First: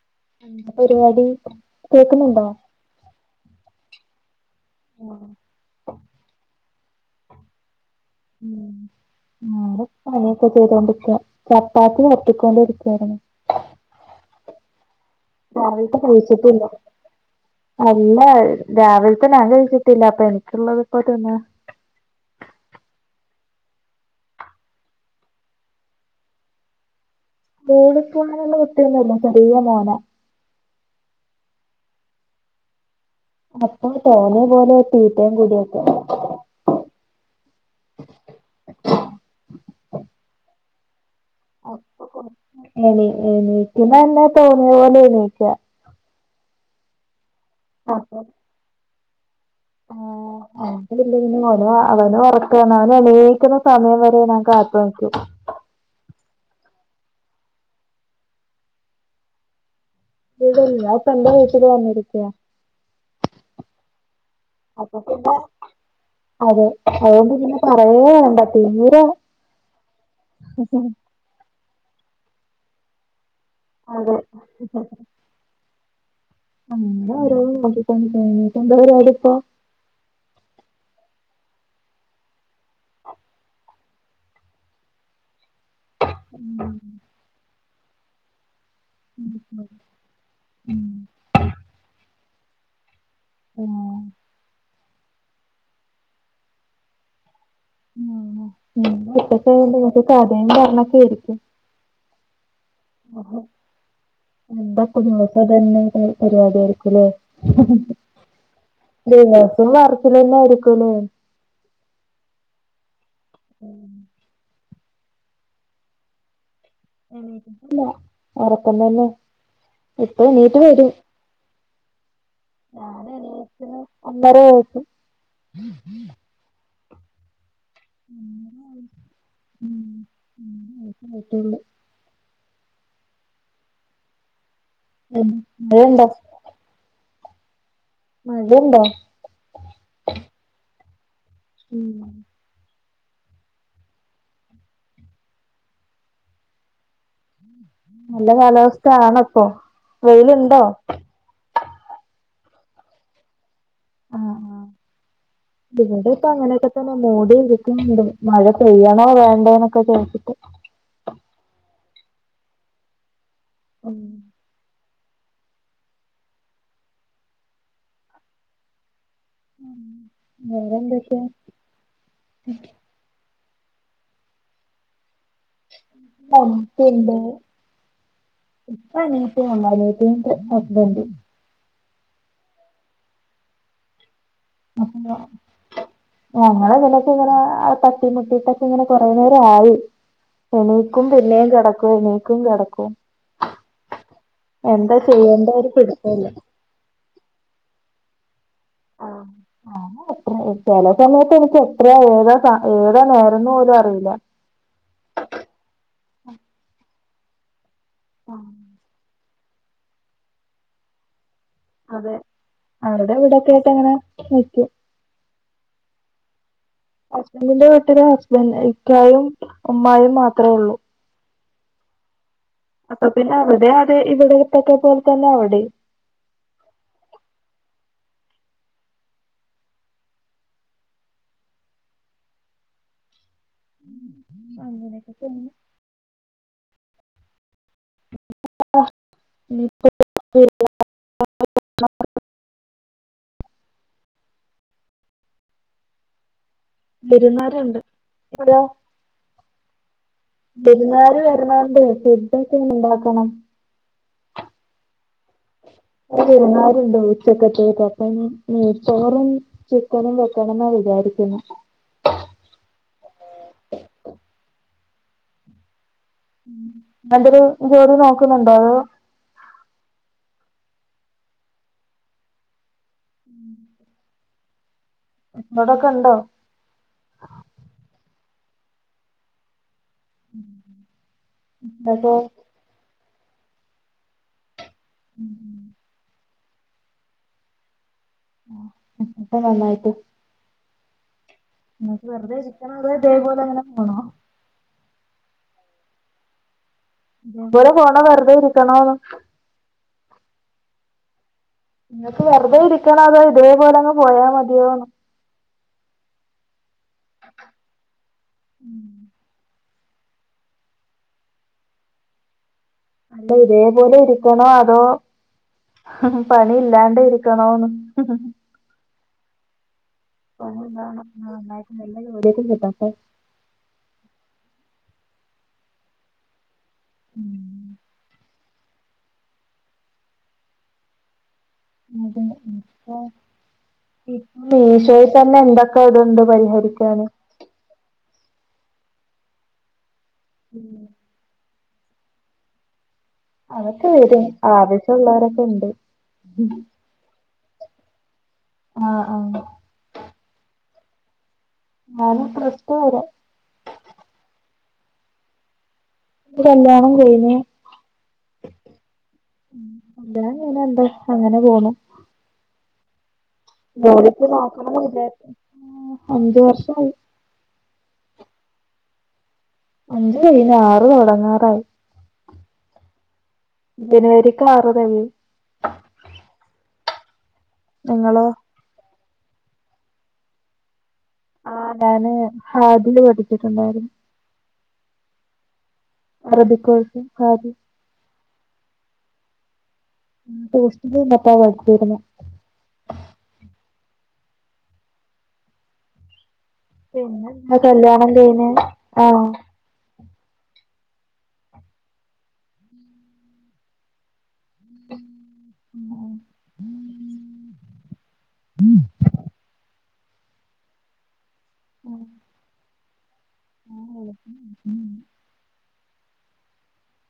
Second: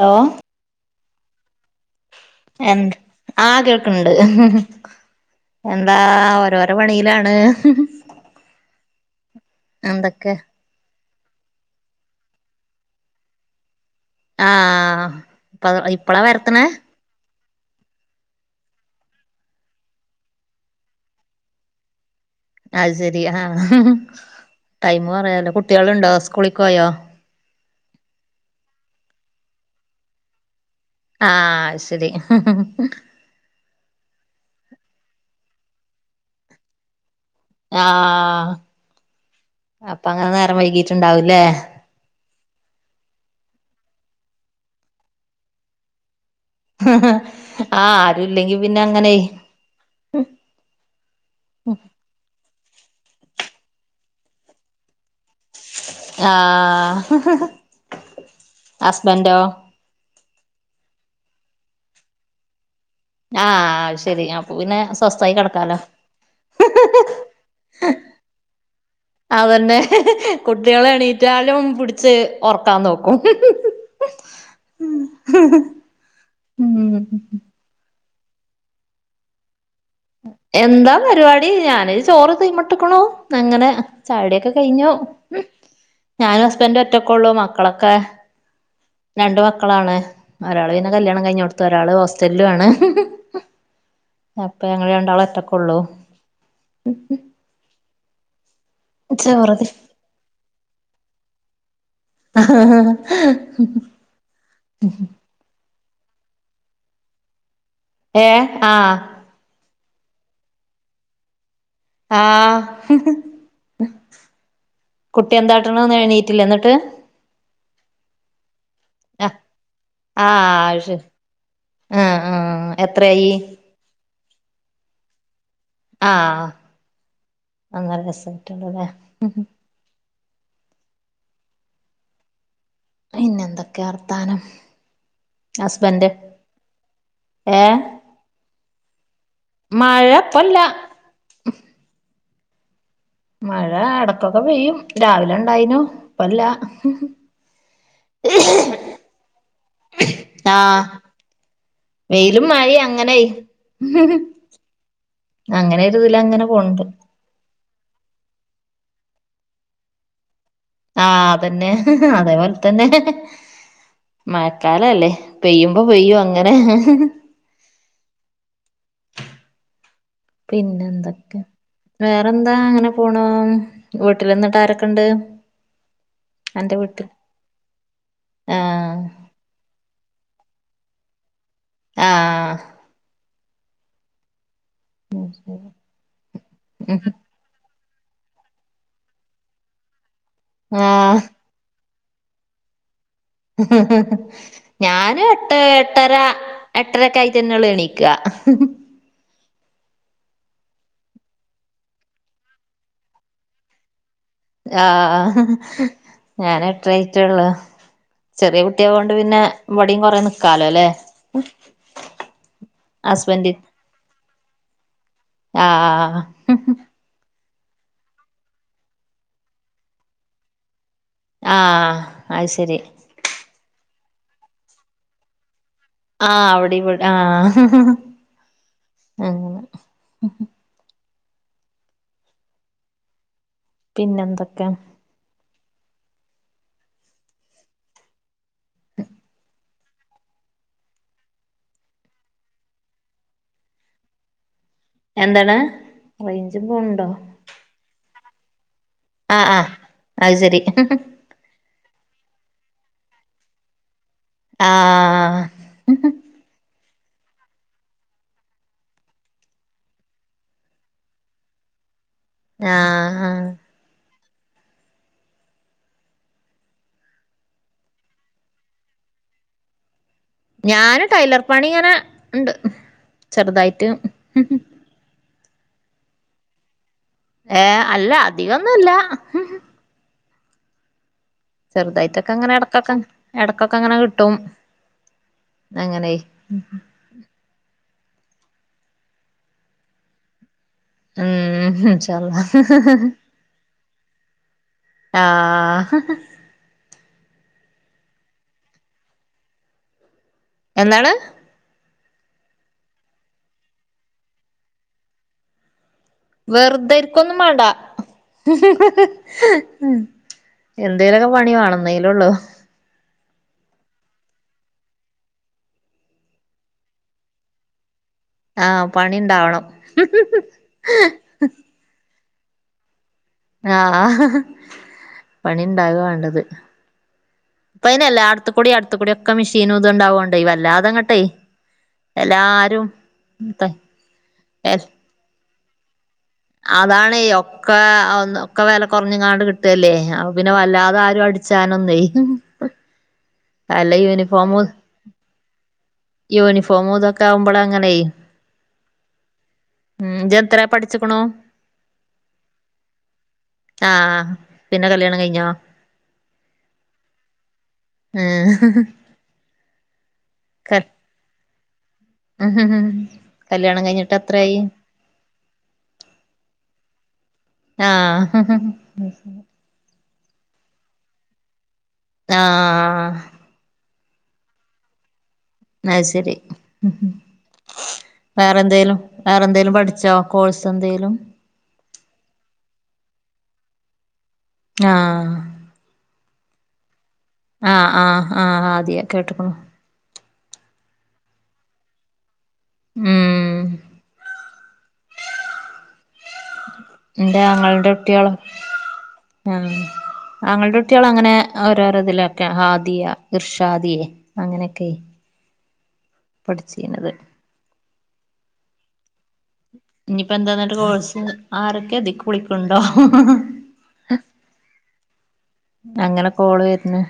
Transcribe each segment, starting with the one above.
Law എന്ത പരിപാടി കേക്കുന്നുണ്ടോ എൻ ആ കേൾക്ക്ണ്ട് ഹി ഹി എന്താ ഒരര് പണിയിലാണ് ഹിഹി എന്തൊക്കെ [unintelligible] ചെയ്തോണ്ടിരിക്ക, ചപ്പാത്തി പരത്തിക്കൊണ്ടിരിക്കാണ്. അ ആഹ് രാവിൽത്ത കയിച്ചിട്ടില്ല അല്ല രാവിലെത്തെ ഞാൻ കഴിച്ചട്ടില്ല അപ്പൊ എനിക്കുള്ളത് ഇപ്പോ തിന്ന അത് ശരി ആഹ് ടൈം പറയാലോ കുട്ടികളുണ്ടോ സ്കൂളിൽ പോയോ സ്‌കൂളിൽ പോന്നുള്ള കുട്ടിയൊന്നുല്ല ചെറിയ മോന ആ ശരി ഹി ഹി അപ്പൊ തോന്നിയ പോലെ തീറ്റയും കൂടിയൊക്കെ അ അ ഹ അപ്പ അങ്ങനെ നേരം വൈകിട്ടുണ്ടാവൂലേ എണി എണീക്കുന്നല്ല തോന്നിയ പോലെ എണീക്ക ഹ് ഹ് ആ അപ്പൊ ആരുല്ലെങ്കിൽ പിന്നെ അങ്ങനയ് ഹസ്ബന്റ് ഇല്ലെങ്കി അവന് അവന് ഉറക്കാണ് അവൻ എണിക്കുന്ന സമയം വരെ ഞാൻ കാത്തു നിക്കും ആഹ് ഹ് ഹ് ഹ് ഹസ്‌ബെൻ്റൊ [unintelligible] ഞാൻ പെൻ്റെ വീട്ടില് വന്നിരിക്കാ ആഹ് അഅ്ശരി അപ്പ പിന്നെ അപ്പൊ പിന്നെ സ്വസ്ഥായി കെടക്കാലോ അതെ അഅ്കൊണ്ട് പിന്ന പറയേവേണ്ട തിമിരൊ അതെന്നെ! ! ! ! ! കുട്ട്യളെണീറ്റാലും പുടിച്ച് ഒർക്കാം നോക്കും! ! ! ! ! [unintelligible] ! ! ! ! ! ! ! ! ! [unintelligible] പ്പോ എന്താ പരിപാടി ഞാനൊര് ചോറ് തീ് മുട്ടിക്കുണു നങ്ങനെ ചായടിയൊക്കെ കഴിഞ്ഞോ? ! ! ! ! ഞാനു ഹസ്ബൻഡു ഒറ്റക്കൊള്ളു മക്കളൊക്കെ രണ്ട് മക്കളാണ് ഒരാള് പിന്ന കല്യാണം കഴിഞ്ഞൊടുത്തു ഒരാള് ഹോസ്റ്റല്ലു ആണ്! ! ! ! ! എ ആ അപ്പ ഞങ്ങള് രണ്ടാളു ഒറ്റക്കൊള്ളൂ [inaudible] മ് ഞ ചോറ് ഒറ്റക്കയോണ്ട് കഥ യും പറഞ്ഞൊക്കെരിക്കും അഹഹഹ! ! ! ! ! ! പ്പതന്നെ [unintelligible] പരിപാടിയാരിക്കുല്ലേ [inaudible] ഏ ആഹ് ദിവസം വറച്ചില് ന്നെ ആരിക്കുലെ ആഹ് ഹ് ഹ് കുട്ടി എന്താട്ടണോന്നെണീറ്റില്ലേ ന്നിട്ട്? എണീറ്റിട്ടില്ല ഒറക്കം തന്നെ ഇപ്പൊണീറ്റു വരു അ ആ ആഹ് എത്രെയി? [inaudible] ഒന്നെര വയസ് ആഹ് ആ ഒന്നരസ്സയിട്ടൊള്ളുല്ലേ ഹ് ഹ് [inaudible] പിന്നെന്തൊക്കെയർത്താനം ഉം മഴയുണ്ടോ അസ്ബന്റ് ഏഹ്? മടിണ്ടൊ? മഴപ്പൊല്ലാ ഉം മഴാ എടക്കൊക്ക പെയ്യും രാവിലണ്ടായിനു പ്പല്ല നല്ല കാലാവസ്ഥ ആണൊ പ്പൊ? വെയില്ണ്ടോ? ആഹ് വെയിലും മഴയു അങ്ങനയ് ! ആഹ് ആഹ് ! ! ! ! അങ്ങനെ ഇവിടെ ഇപ്പ തുലങ്ങന അങ്ങനെയൊക്കെ പോണ് ണ്ട്‌ തന്നെ മൂടി ഇരിക്ക്ന്ന്ണ്ട് മഴ പെയ്യണോ വേണ്ടെന്നൊക്ക [unintelligible] ആഹ് അതെന്നെ ഹ് ഹ് അതേ പോൽ തന്നെ ഹെ ഹെ [inaudible] മയക്കാലല്ലെ പെയ്യുമ്പൊ പെയ്യു അങ്ങനെ ഹ ഹ ഹ വേറെ എന്തൊക്കെയാ പിന്നെന്തക്കെ വേറെന്താ അങ്ങനെ പോണൂ വീട്ട്ല്ന്ന്ട്ടാരൊക്കണ്ട്? [inaudible] ആഹ് പ്പണിറ്റ് വന്ന [unintelligible] ഹസ്ബൻ്റും ആഹ് ഞങ്ങൾ [unintelligible] ട്ടിമുട്ടിട്ടൊക്കെ ങ്ങനെ കൊറേ നേരായി എണീക്കും ആഹ് പിന്നെം കെടക്കും ണി ക്കും കെടക്കു ! ! ! ! ! ഞാനു ചെയ്യേണ്ടേ എട്ട് ഒരു എട്ടര പിടുത്തമില്ല എട്ടരക്കായ്റ്റെന്നൊള്ളു എണീക്ക! ! ! ! ! അ ആഹ് [unintelligible] ചെല സമയത്തെനിക്കെത്രയാ ഏതാ സ-ഏതാ നേരന്നു പോലു അറിയില്ല ആ ആഹ്! ! ! ! ! ഞാനെട്ട രായിറ്റൊള്ളു ചെറിയ കുട്ടി ആയെ കൊണ്ട് പിന്നെ ഇവിടെയും കുറെ നിക്കാലോല്ലേ. അതെ അവിടെ ഇവിടൊക്കെ ആയിട്ട് അങ്ങനെ നിൽക്കും. ആഹ് ആഹ് ഹസ്ബന്റിന്റെ വീട്ടിലെ ഹസ്ബൻഡും, ഇക്കായും, ഉമ്മായും മാത്രമേ ഉള്ളൂ. ആഹ് അത് ശരി അ പിന്നെ അവിടെ അതെ ഇവിടെത്തക്കെ പോലെ തന്നെ അവിടെ ആഹ് അവിടെ ഇവി ആഹ് അങ്ങനെ പിന്നെന്തൊക്കെ അങ്ങനെ പോണു [unintelligible] നി എന്താണ് റെയിഞ്ച് പോണു വിരുന്നുകാരുണ്ട് അവിടെയോ ആഹ് ആഹ് അത് ശരി വിരുന്നുകാര് വരനൊണ്ടെ ഫുടോക്കെ ഇണ്ടാക്കണം ആഹ് ആഹ് വിരുന്നുകാരുണ്ടേ ഉച്ചക്കത്തേക്ക് അപ്പം നെയ്ച്ചോറും ചിക്കനും വെക്കണംന്നാ വിചാരിക്കുന്നെ ആഹ് ആഹ് എന്തേലും ജോലി നോക്കുന്നുണ്ടോ അതോ. ഞാന് ടൈലർ പണി ഇങ്ങനെ ഉണ്ട് ചെറുതായിട്ട്. ഇങ്ങോടൊക്കെയുണ്ടോ. ഏഹ് അല്ല അധികമൊന്നുല്ല [unintelligible] ചെറുതായിട്ടൊക്കെ അങ്ങനെ എടക്കൊക്കെ എടക്കൊക്കെ അങ്ങനെ കിട്ടും അങ്ങനെ [unintelligible] [unintelligible] നന്നായിട്ടു ഉം ഇൻഷാ വെറുതെ അള്ളാ. ഇരിക്കണോ അതോ ഇതേപോലെ അങ്ങനെ പോണോ ആഹ് മൂപ്പര് പോണോ വെറുതെ ഇരിക്കണോന്ന് എന്താണ് നിങ്ങൾക്ക് വെറുതെ ഇരിക്കണോ അതോ ഇതേപോലെ അങ്ങ് പോയാ മതിയോന്ന് വെറുതെരിക്കൊന്നും വേണ്ട എന്തേലുമൊക്കെ പണി വേണം ന്നെങ്കിലേ ഉള്ളൂ അല്ല ഇതേപോലെ ഇരിക്കണോ അതോ ഹും ഹും പണി ഇല്ലാണ്ട ഇരിക്കണോന്ന് ആഹ് പണി ഇണ്ടാവണം പണി ഇണ്ടാവണം ആഹ് നന്നായിട്ട് നല്ല ജോലിയൊക്കെ കിട്ടട്ടെ ആഹ് പണി ഇണ്ടാക വേണ്ടത് ഉം ഇപ്പ അതിനെല്ല അടുത്തുകൂടി അടുത്ത കൂടി ഒക്കെ മെഷീൻ ഇത് ഇണ്ടാവുകോണ്ടേ വല്ലാ അതങ്ങട്ടെ എല്ലാരും ത ഇപ്പ മീഷോയിൽ തന്നെ എന്തൊക്കെ ഇതുണ്ട് പ അതാണേ ഒക്കെ ഒക്കെ വില കുറഞ്ഞ ഇങ്ങാണ്ട് കിട്ടുവല്ലേ പിന്നെ വല്ലാതെ ആരും അട് ച്ചാനൊന്നുംയി അതൊക്കെ വരും ആവശ്യമുള്ളവരൊക്കെ ഉണ്ട് യൂണിഫോം ഇതൊക്കെ ആകുമ്പോൾ അങ്ങനെ ആഹ് ആഹ് ഉം, ജ് ത്രെ പഠിച്ചിക്ണു. ഞാനും പ്ളസ്ടു വരെ. ആഹ പിന്നെ കല്യാണം കഴിഞ്ഞോ കല്യാണം കഴിഞ്. ഉം [unintelligible] ക ന്താ, അങ്ങനെ പോണു. [inaudible] കഴിഞ്ഞിട്ട് ജോലിയ്ക്ക് എത്രായി നോക്കണം ന്നുണ്ട് അന്ജ് വർഷായി. ആഹ്, ഹ് ഹ്. അഞ്ജ് കൈഞ്, ആറ് തൊടങ്ങാറായി. ആഹ്. ജനുവരിക്ക് ആറ് തെകിം. അത് ശരി ഞങ്ങളോ.. വേറെ ന്തേലും, വേറെ ന്തേലും പഠിച്ചോ? കോഴ്സ് ന്തേലും. ആഹ്, ഞാന് ഹാദില് പഠിച്ചിട്ടുണ്ടായിരുന്. ആഹ്. അറബി കോഴ്സും, സാധിം. ആഹ്, ആഹ്, ആഹ്, ആദിയ കേട്ട് ക്ണു. ആഹ് ഉഷ്റ്റിലി തിന്നി ട്ട വയ്റ്റ് വേദന ഉം ന്റെ പിന്നെന്താ ആങ്ങളയുടെ കല്യാണം കുട്ട്യോ ളാ കഴിഞ്ഞ് ആഹ് ആങ്ങൾ ന്റെ കുട്ട്യാള്, അങ്ങനെ ഓരോര തിലൊക്കെ ആദിയ, ഹിർഷ ദിയ അങ്ങനെയൊക്കെയ്ന്. [inaudible] പഠിച്ചിന്നത് [inaudible] ഇനിയിപ്പോ എന്താന്നായിട്ട് കോഴ്സ് ആരൊക്കെ അതിൽ കുളി ക്കു ണ്ടോ ആഹ് അങ്ങനെ കോള് വരുന്ന്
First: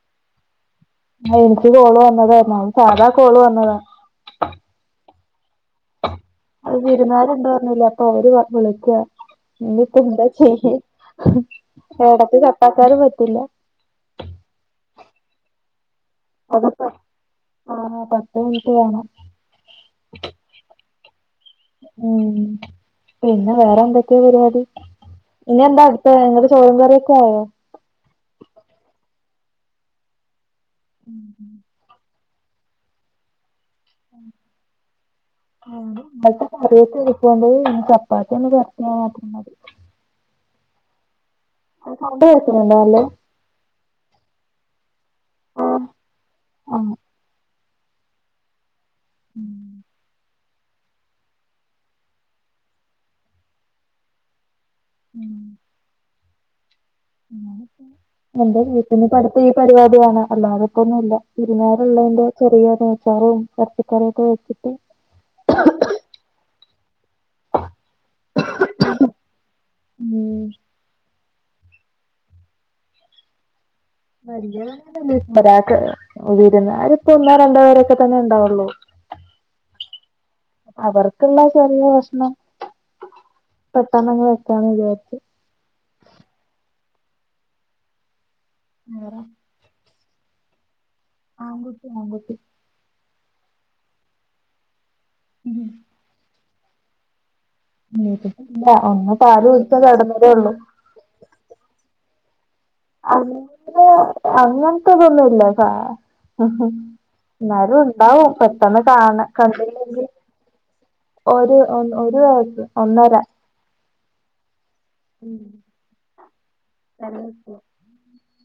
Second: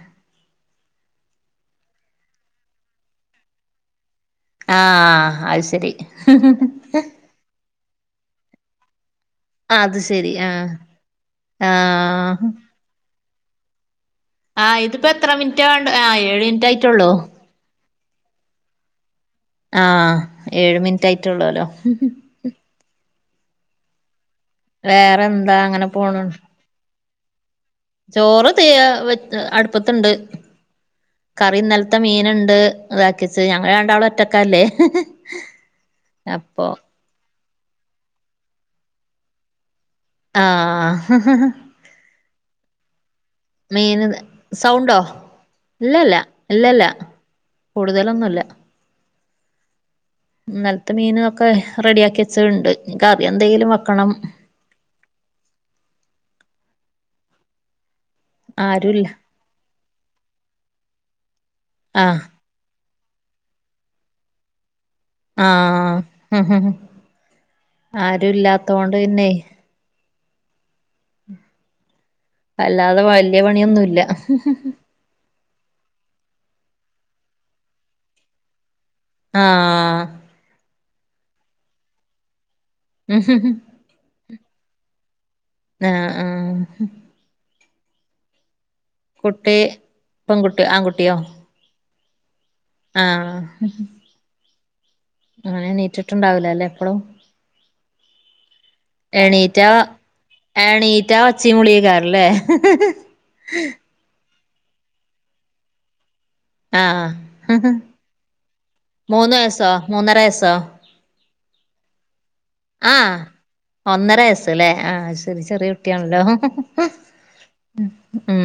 ആഹ് ഇൻക്ക് കോള് വന്നതായിര്ന്നു. അത് സാധാ കോള് വന്നതാ. ആഹ്, ആഹ് ശരി. വിരുന്നാരുണ്ട് റഞ്ഞിലെ, അപ്പൊ അവര് വിളിക്ക. അത് നിപ്പ ന്താ ശരി ആഹ് ചെയ്യ? ഹ് എടക്ക് ആഹ് കട്ടക്കാനും പറ്റൂല്ല. ആഹ്, ഇതിപ്പോ എത്ര മിനിറ്റ് വേണ്ടെ ആയെ? ഏഴ് അതന്നെ ആഹ് പത്ത് മിനിറ്റ് വേണം. ആ ഏഴ് മിനിറ്റ് ആയിട്ടുള്ളൂല്ലോ ഉം പിന്നെ വേറെ എന്തൊക്കെ പരിപാടി വേറെ ന്താ, ഇനി എന്താ അങ്ങനെ അടുത്ത പോണു. നിങ്ങടെ ചോറും, കറിയും ക്കെ ആയ. ചോറ് തീ യാ വെ അടുപ്പത്ണ്ട്. കറി ഇന്നൽത്. ഇന്നലത്തെ മീന ണ്ട് ഇതാക്കിച്ച് ഞ ങ്ങൾ രണ്ട് ആള് ഒറ്റക്കല്ലേ ഇന്നലത്തെ അപ്പൊ [unintelligible] ചപ്പാത്തി ഒന്ന് പരത്തി [unintelligible] ആഹ്, ആഹ് [inaudible] ഫുഡ്‌ [unintelligible] മെയിന് സൗണ്ടോ ഇല്ലല്ല ഇല്ലല്ല ആഹ് കൂടുതലൊന്നുല്ല ഉം ന്നൽത്തെ മീന് ഒക്കെ റെഡിയാക്കി വെച്ചത്ണ്ട്. കറി എന്തെങ്കിലും വെക്കണം. ഉം എന്റെ വീട്ന്ന് ആരുല്ല പടുത്ത ഈ പരിപാടിയാണ്. അല്ലാതെ പ ന്നുംല്ല. വിരുന്നാ ര് ആഹ് ഉള്ളോണ്ട് ചെറിയ നെയ് ച്ചോറും എറച്ചി കറി ഒക്കെ വെച്ച് ആഹ്, ഹ് ഹ് ഹ്. ആരു ല്ലാത്തൊണ്ട് പിന്നെയ്. മ്. അല്ലാതെ വല്ല്യയ പണിയൊന്നുല്ല അല്ല അതെന്താ വിര്ന്നാര്രിപ്പോ ഒന്നോ രണ്ടോ പേരൊക്കെ തന്നെ ഉണ്ടാവുള്ളൂ ആഹ് അവർക്കുള്ള ചെറിയ കഷ്ണം ഉ പെട്ടാന്നാങ്ങ് വെക്കന്ന് വിചാരിച്ചു ആഹ് ആഹ് വേറെ കുട്ടി പെൺകുട്ടി ആൺകുട്ടിയോ ആൺ കൂട്ടി അൺക്കുട്ടി ആഹ് ഉം അങ്ങനെ നീറ്റിട്ടുണ്ടാവില്ല അല്ലേ എപ്പളും നീട്ടട്ട ഇല്ല ഒന്ന പാല കുടിച്ച കടന്നരേള്ളൂ റ്റാ ഒച്ചീ വിളിക്കാരല്ലേ അങ്ങ അങ്ങനത്തതൊന്നുംല്ലാ ഉം ആഹ് എന്നാലും ഉണ്ടാവും പെട്ടെന്ന് കാണ മൂന്ന് വയസ്സോ കണ്ടെങ്കിൽ മൂന്നര വയസ്സോ ഒരു ഒരു വയസ്സ് ആഹ് ഒന്നര ഒന്നര വയസ്സല്ലേ ആഹ് ശെരി ചെറിയ കുട്ടിയാണല്ലോ ഉം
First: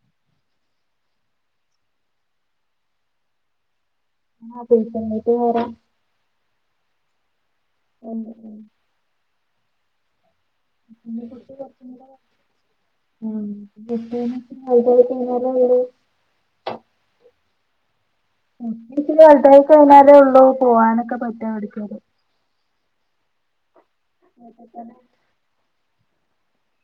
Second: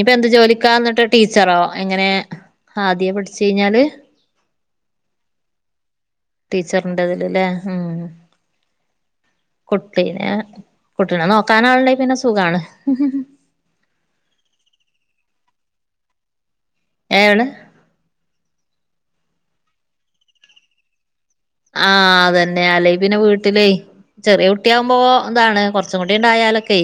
ഇത് എന്ത് ജോലിക്കാ എന്നിട്ട് ടീച്ചറോ എങ്ങനെ ആദ്യയെ പഠിച്ചു കഴിഞ്ഞാല് ആഹ് [unintelligible] ടീച്ചറിന്റെ തില് ല്ലേ ഉം [unintelligible] കുട്ടീനെ കുട്ടീനെ നോക്കാനാള്ണ്ടെ പിന്നെ സുഖാണ് എം ബി വിയെസിന് [unintelligible] അവിടെ ഏണ് വത കഴിഞ്ഞാലേ ഉള്ള പോകാനൊക്കെ പറ്റ ആഹ് അതന്നെയ അല്ലെ പിന്നെ വീട്ടിലേ ചെറിയ കുട്ടിയകുമ്പോ ന്താണ് കുറച്ചും കൂടി ആയാലൊക്കെ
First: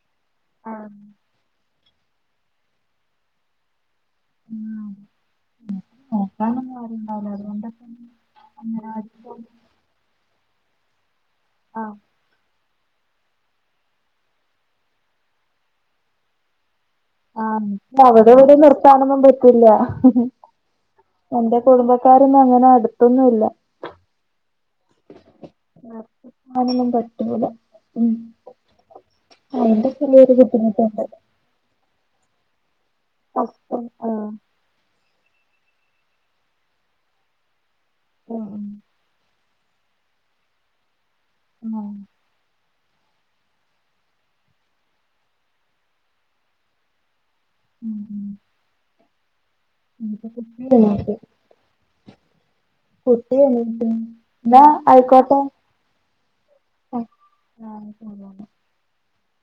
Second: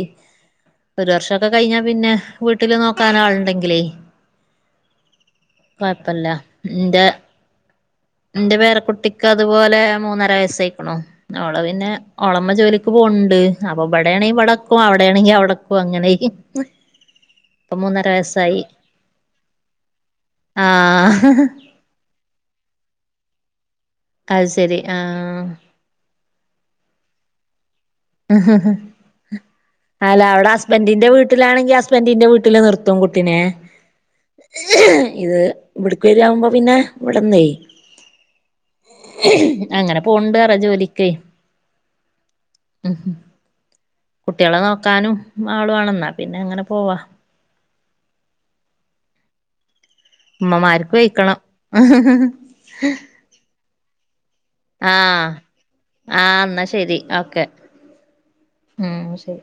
ആഹ് ഒരു വർഷംക്കെ കഴിഞ്ഞ പിന്നെ വീട്ടില് നോക്കാൻ ആള് ഉണ്ടെങ്കിലേ ഉം കുഴപ്പല്ല എന്റെ അതുകൊണ്ടൊക്കെ എന്റെ പേര കുട്ടിക്ക് അത് അംഗനവാടി അതുപോലെ മൂന്നര വയസ്സായിക്കണോ ഓളെ ആ പിന്നെ ഓളമ്മ ജോലിക്ക് പോവണ്ട് അപ്പൊ ഇവിടെയാണെങ്ക ഇവിടക്കും അവിടെയാണെങ്കിൽ അവിടെക്കും അങ്ങനെ ആഹ് മൂന്നര അവിടെ ഇവിടെ വയസ്സായി നിർത്താനൊന്നും പറ്റില്ല ആഹ് എന്റെ കുടുംബ ക്കാരൊന്നും അങ്ങനെ അടുത്തൊന്നും ഇല്ല അയ്ശരി ആഹ് ഒന്നും പറ്റൂല ഉം അയിന്റെ അല്ല ചെറിയൊരു അവിടെ ഹസ്ബൻറിന്റെ ബുദ്ധിമുട്ടുണ്ട് വീട്ട വീട്ടിലാണെങ്കിൽ ഹസ്ബൻഡിന്റെ വീട്ടില് നിർത്തും കുട്ടിനെ ഹസ്ബൻഡ് ആഹ് ഇത് ഇവിടക്ക വരി ആവുമ്പോ പിന്നെ ഇവിടന്നേ ആഹ് അങ്ങനെ പോണ്ട് പറ ജോലിക്കെ. ആഹ് ഉം കുട്ടികളെ നോക്കാനും ആളുവാണെന്നാ പിന്നെ അങ്ങനെ പോവാ ഉം ഇനിയിപ്പോ കുട്ടി ഉമ്മമാർക്ക് എണീറ്റ് വെയ്ക്കണം കുട്ടി എണീച്ച്ണ് എന്താ ആഹ് ആയിക്കോട്ടെ ആഹ് എന്നാ ശരി ഓക്കെ ഉം ശരി.